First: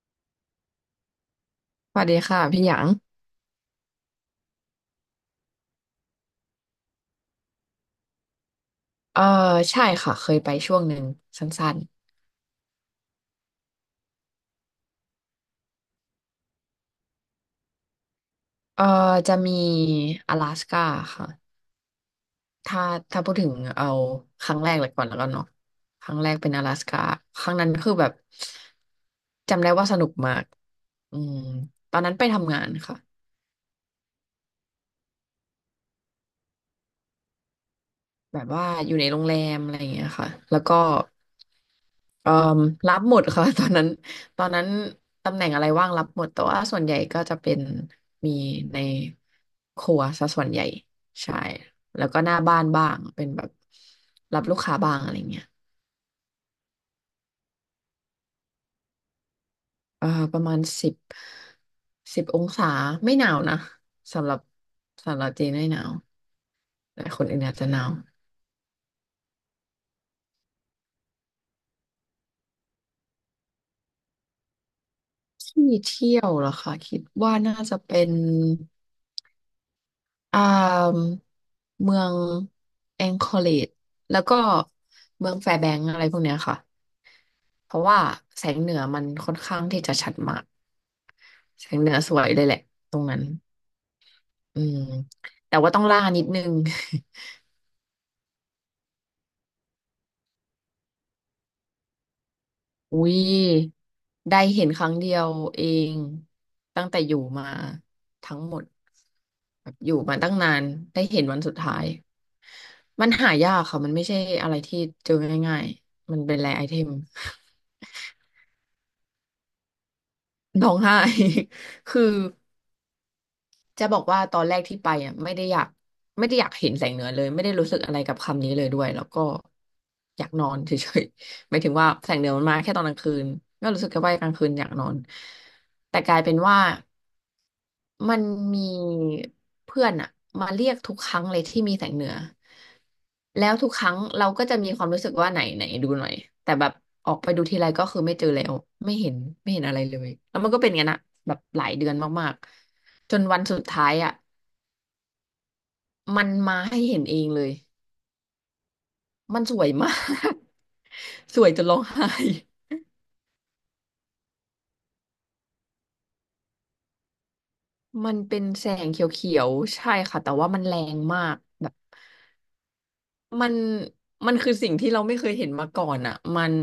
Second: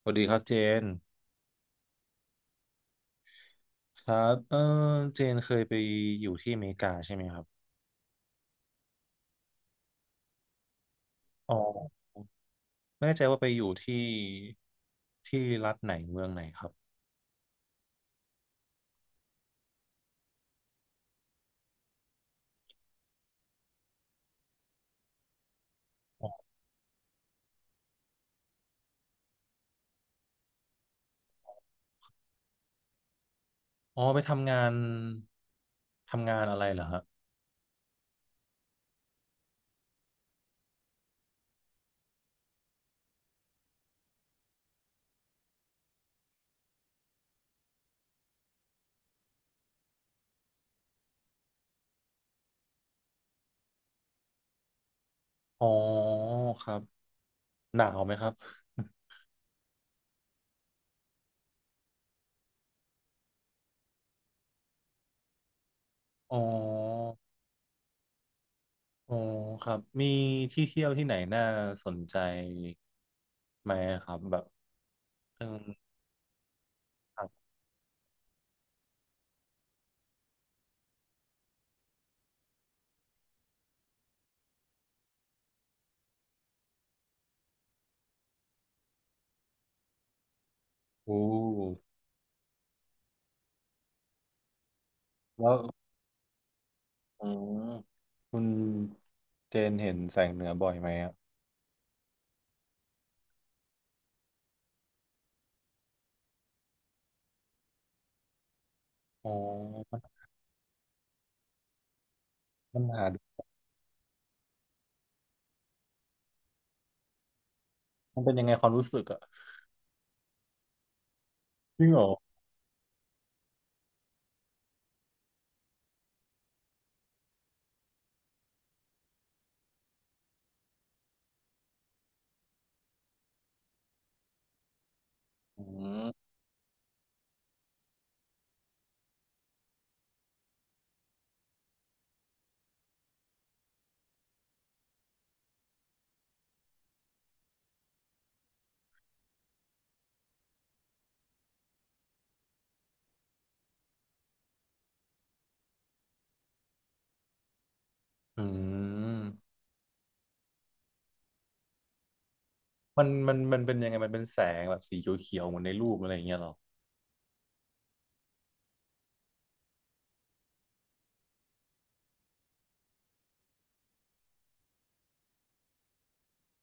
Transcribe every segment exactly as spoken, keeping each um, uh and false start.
สวัสดีครับเจนสวัสดีค่ะพี่หยางครับเออเจนเคยไปอยู่ที่อเมริกาใช่ไหมครับเออใช่ค่ะเคยไปช่วงหนึ่งสอ๋อั้นไม่แน่ใจว่าไปอยู่ที่ที่รัฐไหนเมืองไหนครับๆเออจะมี阿拉斯ก้าค่ะถ้าถ้าพูดถึงเอาครั้งแรกเลยก่อนแล้วกันเนาะครั้งอ๋แรกอเป็น阿拉斯ก้าครั้งนั้นคือแบบจำได้ว่าสนุกมากอืมตอนนั้นไปทำงานค่ะ อ๋อไปทำงานทำงานอะไรเหรอฮะแบบว่าอยู่ในโรงแรมอะไรอย่างเงี้ยค่ะแล้วก็เอ่อรับหมดค่ะ ตอนนั้นตอนนั้นตำแหน่งอะไรว่างรับหมดแต่ว่าส่วนใหญ่ก็จะเป็นมีในครัวซะส่วนใหญ่ใช่แล้วก็หน้าบ้านบ้างเป็นแบบรับลูกค้าบ้างอะไรเงี้ยอ๋อครับหนาวไหมครับเอ่อประมาณสิบสิบองศาไม่หนาวนะสำหรับสำหรับจีนไม่หนาวอ๋อแต่คนอื่นอาจจะหนาวอ๋อครับมีที่เที่ยวที่ไหนน่าสนใจไหมครับแบบเออที่เที่ยวเหรอคะคิดครัว่าบน่าจะเป็น อ่าเมืองแองคอเลจแล้วก็เมืองแฟร์แบงก์อะไรพวกเนี้ยค่ะเพราะว่าแสงเหนือมันค่อนข้างที่จะชัดมากโอ้แสงเหนือสวยเลยแหละตรงนั้นอืมแล้แต่วว่าต้องล่านิดนึง อืมคุณเจนเห็นแสงเหนือบ่อยไหมอะ อุ้ยได้เห็นครั้งเดียวเองตั้งแต่อยู่มาทั้งหมดอ๋แบบอยู่อมาตั้งนานได้เห็นวันสุดท้ายมันหามันหาดูยากค่ะมันไม่ใช่อะไรที่เจอง่ายๆมันเป็นแรร์ไอเทม มันเป็นยังไงความรู้สึกอะร้องไห้ จริ งเหคืรออจะบอกว่าตอนแรกที่ไปอ่ะไม่ได้อยากไม่ได้อยากเห็นแสงเหนือเลยไม่ได้รู้สึกอะไรกับคำนี้เลยด้วยแล้วก็อยากนอนเฉยๆ หมายถึงว่าแสงเหนือมันมาแค่ตอนกลางคืนก็รู้สึกแค่ว่ากลางคืนอยากนอนอืแต่กมลายเป็นว่า มันมีเพื่อนอะมาเรียกทุกครั้งเลยที่มีแสงเหนือแล้วทุกครั้งเราก็จะมีความรู้สึกว่าไหนไหนดูหน่อยแต่แบบออกไปดูทีไรก็คือไม่เจอแล้วไม่เห็นไม่เห็นอะไรเลยแล้วมันก็เป็นอย่างนั้นอะแบบหลายเดือนมากๆจนวันสุดท้ายอะมันมาให้เห็นเองเลยอืมันมสวยมาก สวยจนร้องไห้ มันมันมันเป็นยังไงมันเป็นแสงแบบสีเขียวๆเหมือนในรูปอะไรอย่างเงี้ยเหรอมันเป็นแสงเขียวๆใช่ค่ะแต่ว่ามันแรงมากแบบ มันมันคือสิ่งที่เราไม่เคยเห็นมาก่อนอ่ะมัน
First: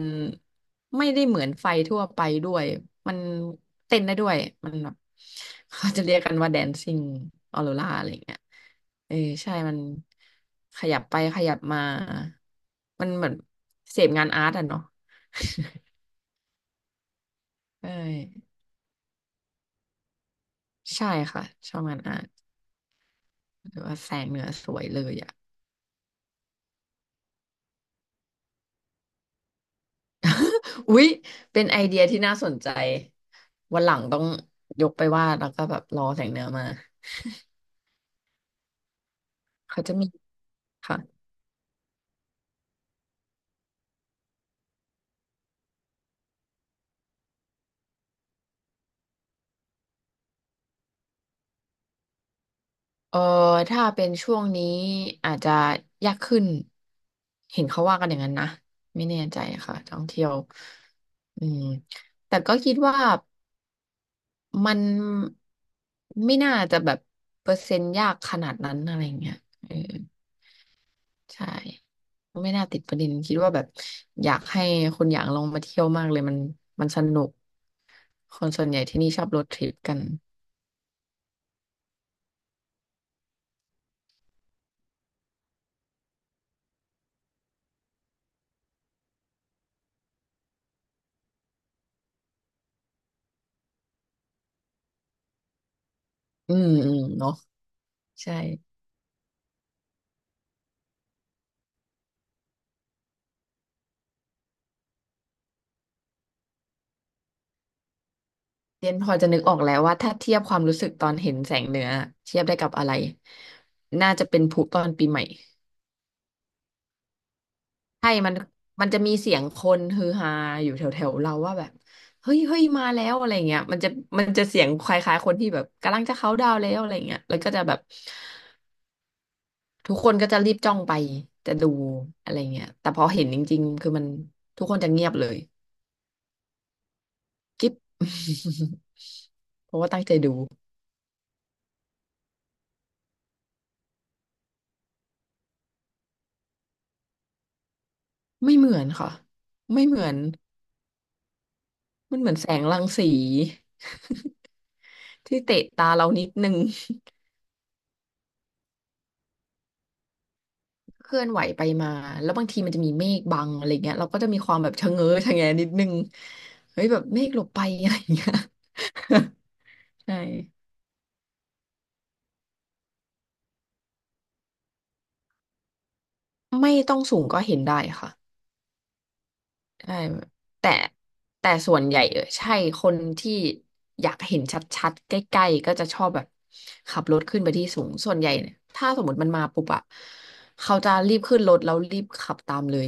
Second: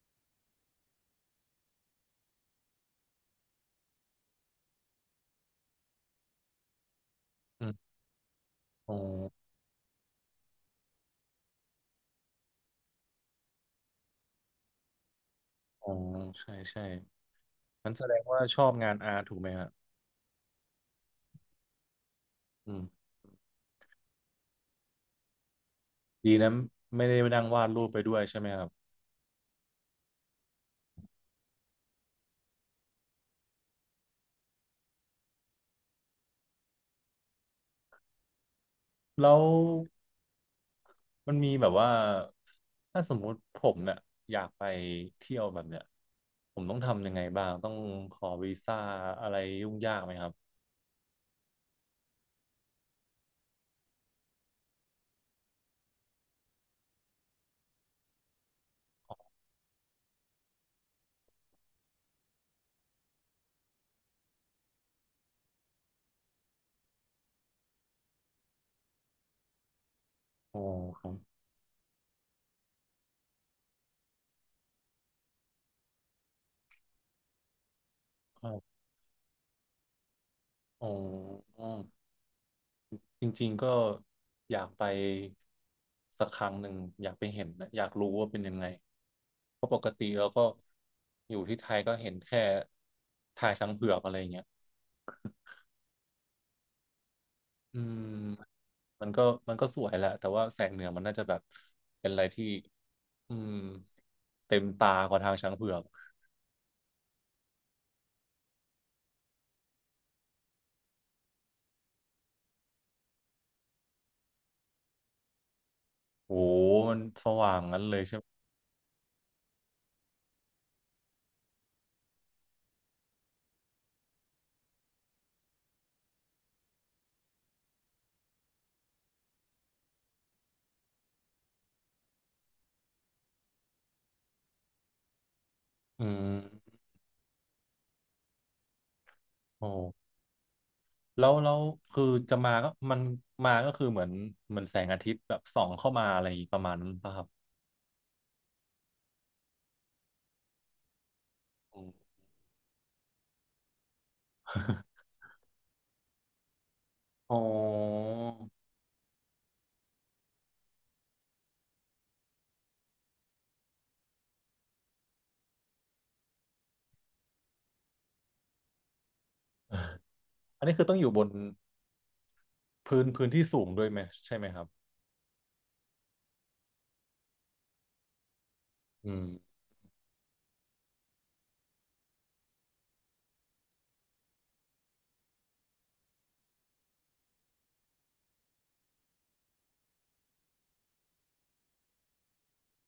ไม่ได้เหมือนไฟทั่วไปด้วยมันเต้นได้ด้วยมันแบบเขาจะเรียกกันว่าแดนซิ่งอออืโรมราอะไรอย่างเงี้ยอ๋อเออใช่มันขยับไปขยับมามันเหมือนเสพงานอาร์ตอะเนาะอ๋อใช่ใช่เอมัอนแสดงว่าชอบงานอาร์ตถูกไหมครับใช่ค่ะชอบงานอาร์ตอืมหรือว่าแสงเหนือสวยเลยอ่ะดีนะไม่ได้นั่งวาดรูปไปด้วยใช่ไหมครับอุ๊ยเป็นไอเดียที่น่าสนใจวันหลังต้องยกไปวาดแล้วก็แบบรอแสงเหนือมา แล้วเขาจะมีค่ะมันมีแบบว่าถ้าสมมุติผมเนี่ยอยากไปเที่ยวแบบเนี้ยผมต้องทำยังไงบ้างต้องขอวีซ่าอะไรยุ่งยากไหมครับเออถ้าเป็นช่วงนี้อาจจะยากขึ้นเห็นเขาว่ากันอย่างนั้นนะไม่แน่ใจค่ะท่องเที่ยวอืมแต่ก็คิดว่ามันไม่น่าจะแบบเปอร์เซ็นต์ยากขนาดนั้นอะไรเงี้ยเออโอ้ครใช่ไม่น่าติดประเด็นคิดว่าแบบอยากให้คนอยากลองมาเที่ยวมากเลยมันมันสนุกคนับ ส่วนใหญ่ที่นี่ชอบรถทริปกันอ๋อจริงๆก็อยากไปสักครั้งหนึ่งอยากไปเห็นนะอยากรู้ว่าเป็นยังไงเพราะปกติเราก็อยู่ที่ไทยก็เห็นแค่ทายช้างเผือกอะไรอย่างเงี้ยอืมอืมเนาะอืมใช่ มันก็มันก็สวยแหละแต่ว่าแสงเหนือมันน่าจะแบบเป็นอะไรที่อืมเต็มตากว่าทางช้างเผือกเรียนพอจะนึกออกแล้วว่าถ้าเทียบความรู้สึกตอนเห็นแสงเหนือเทียบได้กับอะไรน่าจะเป็นพลุตอนปีใหม่โอ้โหมันสว่างงั้นเลยใช่ใช่ไหมมันมันจะมีเสียงคนฮือฮาอยู่แถวๆเราว่าแบบเฮ้ยเฮ้ยมาแล้วอะไรเงี้ยมันจะมันจะเสียงคล้ายๆคนที่แบบกำลังจะเขาน์ดาวน์แล้วอะไรเงี้ยแล้วก็จะแบบทุกคนก็จะรีบจ้องไปจะดูอะไรเงี้ยแต่พอเห็นจริงๆคือมันทุกคนจะเงียบเลยอืมกิ๊บ โอ้ เพราะว่าตั้งใจดูแล้วแล้วคือจะมาก็มันมาก็คือเหมือนเหมือนแสงอาทิตย์แบบส่องเข้ามาอะไรประมาณนั้นป่ะครับไม่เหมือนค่ะไม่เหมือน อืม มันเหมือนแสงรังสี ที่เตะตาเรานิดนึง อ๋อเคลื่อนไหวไปมาแล้วบางทีมันจะมีเมฆบังอะไรเงี้ยเราก็จะมีความแบบชะเง้อชะแงนิดนึงเฮ้ยแบบเมฆหลบไปอะไรเงี้ย ใช่อันนี้คือต้องอยู่บนพื้นพื้นที่สูงด้วยไหมใช่ไหมครับไม่ต้องสูงก็เห็นได้ค่ะอืมใช่แต่แต่ส่วนใหญ่เออใช่คนที่อยากเห็นชัดๆใกล้ๆก็จะชอบแบบขับรถขึ้นไปที่สูงส่วนใหญ่เนี่ยถ้าสมมติมันมาปุ๊บอะเขาจะรีบขึ้นรถแล้วรีบขับตามเลย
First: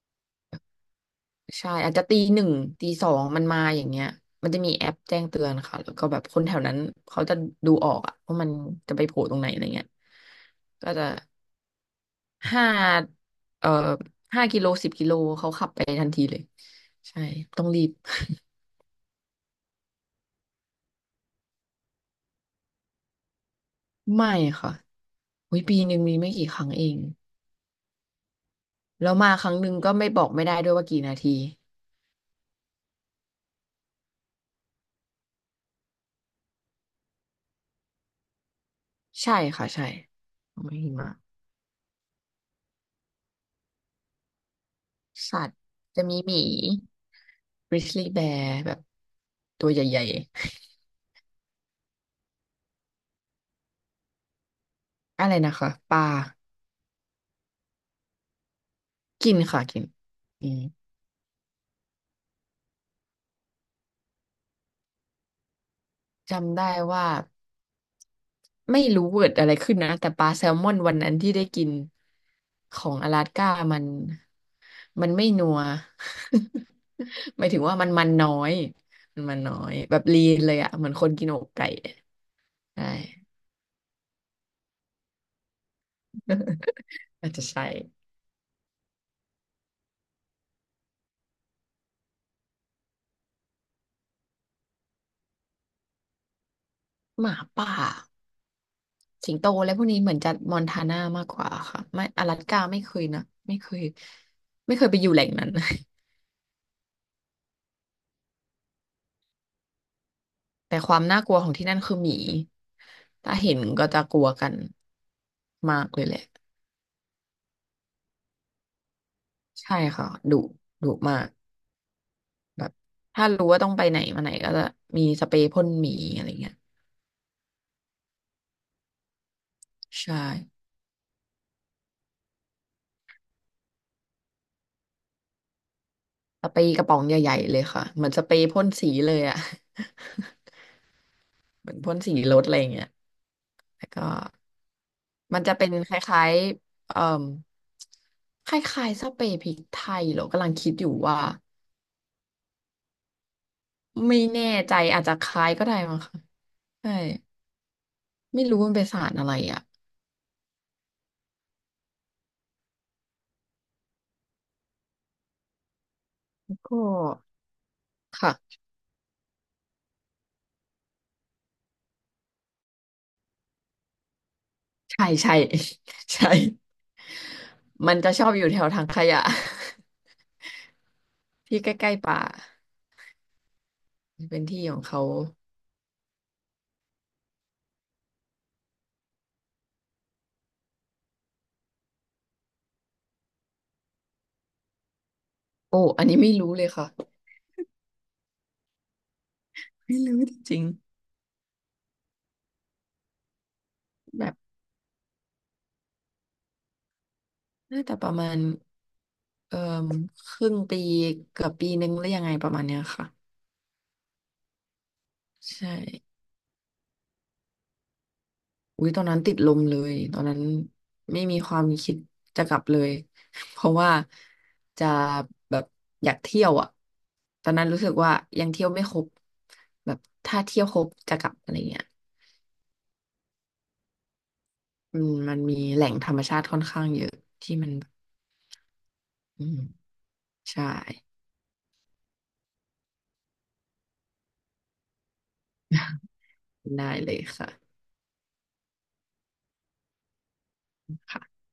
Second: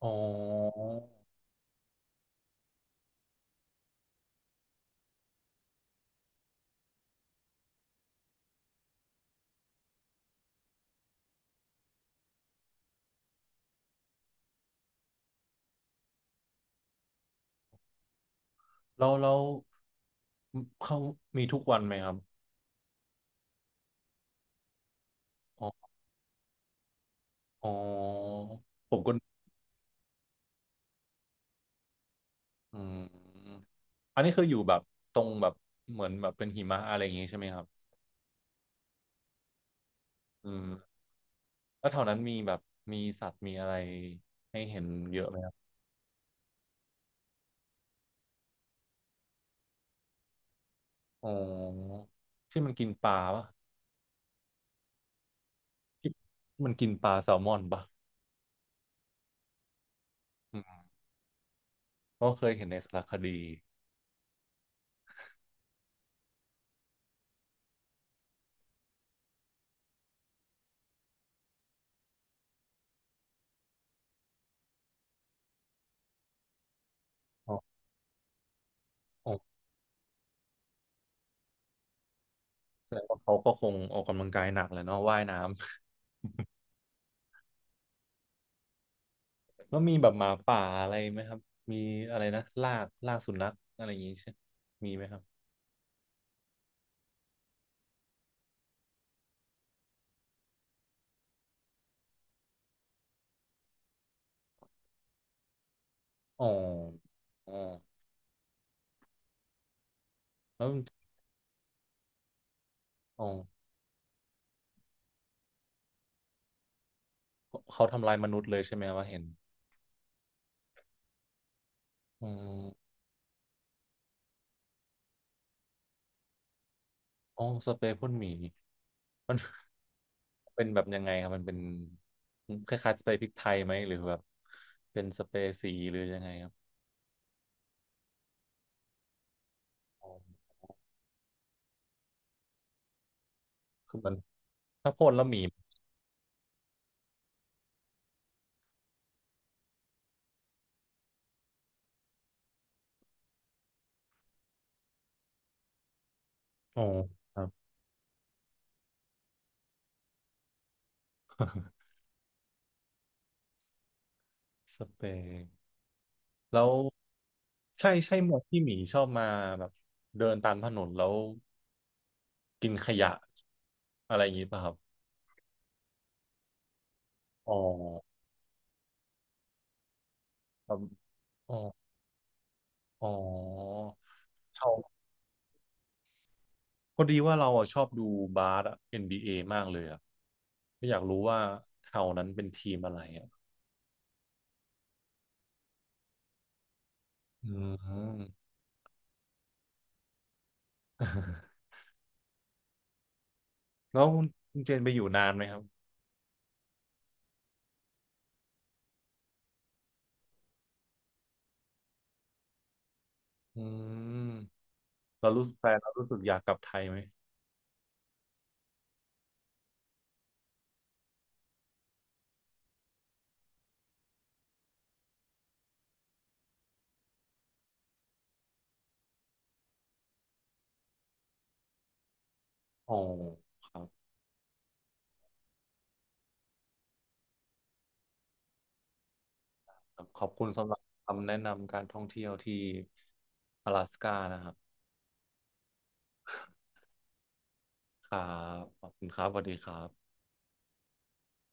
อ๋อใช่อาจจะตีหนึ่งตีสองมันมาอย่างเงี้ยมันจะมีแอปแจ้งเตือนค่ะแล้วก็แบบคนแถวนั้นเขาจะดูออกอะว่ามันจะไปโผล่ตรงไหนอะไรเงี้ยก็จะห้าเอ่อห้ากิโลสิบกิโลเขาขับไปทันทีเลยใช่ต้องรีบ แล้วแล้วเขามีทุกวันไหมครับไม่ค่ะอุ๊ยอ๋อปีหนึ่งมีไม่กี่ครั้งเองอ๋อผมแล้ก็วมาครั้งหนึ่งก็ไม่บอกไม่ได้ด้วยว่ากี่นาทีอืมอันนี้คืออยู่แบบตรงแบบเหมือนแบบเป็นหิมะอะไรอย่างงี้ใช่ไหมครับใช่ค่ะใช่อืมไม่หิมะแล้วแถวนั้นมีแบบมีสัตว์มีอะไรให้เห็นเยอะไหม สัตว์จะมีหมี grizzly bear แบบตัวใหญ่ๆ อ๋อที่มันกินปลาปะอะไรนะคะปลาที่มันกินปลาแซลมอนปะกินค่ะกินอืมอืมก็เคยเห็นในสารคดีจำได้ว่าไม่รู้เกิดอะไรขึ้นนะแต่ปลาแซลมอนวันนั้นที่ได้กินของอลาสก้ามันมันไม่นัว หมายอ๋อถึงว่ามันมันน้อยมันอ๋อมันน้อยแบบลีนเลยอะเหมือนคนกินอกไก่ใช่แสดงว่าเขาก็คงออกกำลังกายหนักแหละเนาะว่ายน้ำอาจจะใช่แล้วมีแบบหมาป่าอะไรไหมครับมีอะไรนะลากลากสุนัขอะไรอย่างงี้ใช่มีไหมครับหมาป่าสิงโตและพวกนี้เหมือนจะมอนทานามากกว่าค่ะไม่อลาสก้าไม่เคยนะไม่เคยไม่เคยไปอยู่แหล่งนั้น อ๋ออ๋อแล้วแต่ความน่ากลัวของที่นั่นคือหมีอ๋อถ้าเห็นก็จะกลัวกันมากเลยแหละเขาทำลายมนุษย์เลยใช่ไหมว่าเห็นใช่ค่ะดุดุมากอืแบมบถ้ารู้ว่าต้องไปไหนมาไหนก็จะมีสเปรย์พ่นหมีอะไรเงี้ยอ๋อสเปรย์พ่นหมีมัน ใช่เป็นแบบยังไงครับมันเป็นคล้ายๆสเปรย์พริกไทยไหมหรือแบบเป็นสเปรย์สีหรือยังไงคสรับเปรย์กระป๋องใหญ่ๆเลยค่ะเหมือนสเปรย์พ่นสีเลยอะ อ๋อ เหมือนพ่นสีรถอะไรเงี้ยแล้วคือก็มันถ้าพ่นแล้วหมัมีนจะเป็นคล้ายๆเอ่มคล้ายๆสเปรย์พริกไทยเหรอกำลังคิดอยู่ว่าไม่แน่ใจอาจจะคล้ายก็ได้มั้งค่ะอ๋อใช่ ครับไม่รู้มันเป็นสารอะไรอ่ะสเปรย์แล้วก็ใช่ใช่หมวดค่ะที่หมีชอบมาแบบเดินตามถนนแล้วกินขยะอะไรอย่างนี้ป่ะครับใช่ใช่ ใช่อ๋อมันจะชอบอยู่แถวถังขยะ ครับ อ๋อที่ใกล้ๆป่าอ๋อเป็นที่เราของเขาพอดีว่าเราอะชอบดูบาสอะ เอ็น บี เอ มากเลยอะก็อยากรู้ว่าเท่านั้นเป็นทีมอะไรอะโอ้อันนี้ไม่รู้เลยค่ะอืม ไม่รู้จริงแล้วๆคุแบณบคุณเจนไปอยู่นานไหมครับน่าจะประมาณเอ่อครึ่งปีเกือบปีนึงหรือยังไงประมาณเนี้ยค่ะอืมเรารู้ใชแฟนเรารู้สึ่ กอยากกลับไทยไหมอุ้ยตอนนั้นติดลมเลยตอนนั้นไม่มีความคิดจะกลับเลย เพราะว่าจะแบบอยากเที่ยวอ่ะตอนนั้นรู้สึกว่ายังเที่ยวไม่ครบแบบถ้าเที่ยวครบจะกลับอะไรเงี้ยโอ้ครับอืมมันมีแหล่งธรรมชาติค่อนข้างเยอะที่มันอืมครับขอบคุณใช่ สำหรับคำแนะนำการท่องเที่ยวที่阿拉斯ก้านะครับ ได้เลยค่ะครับขอบคุณครับสวัสดีครับค่ะ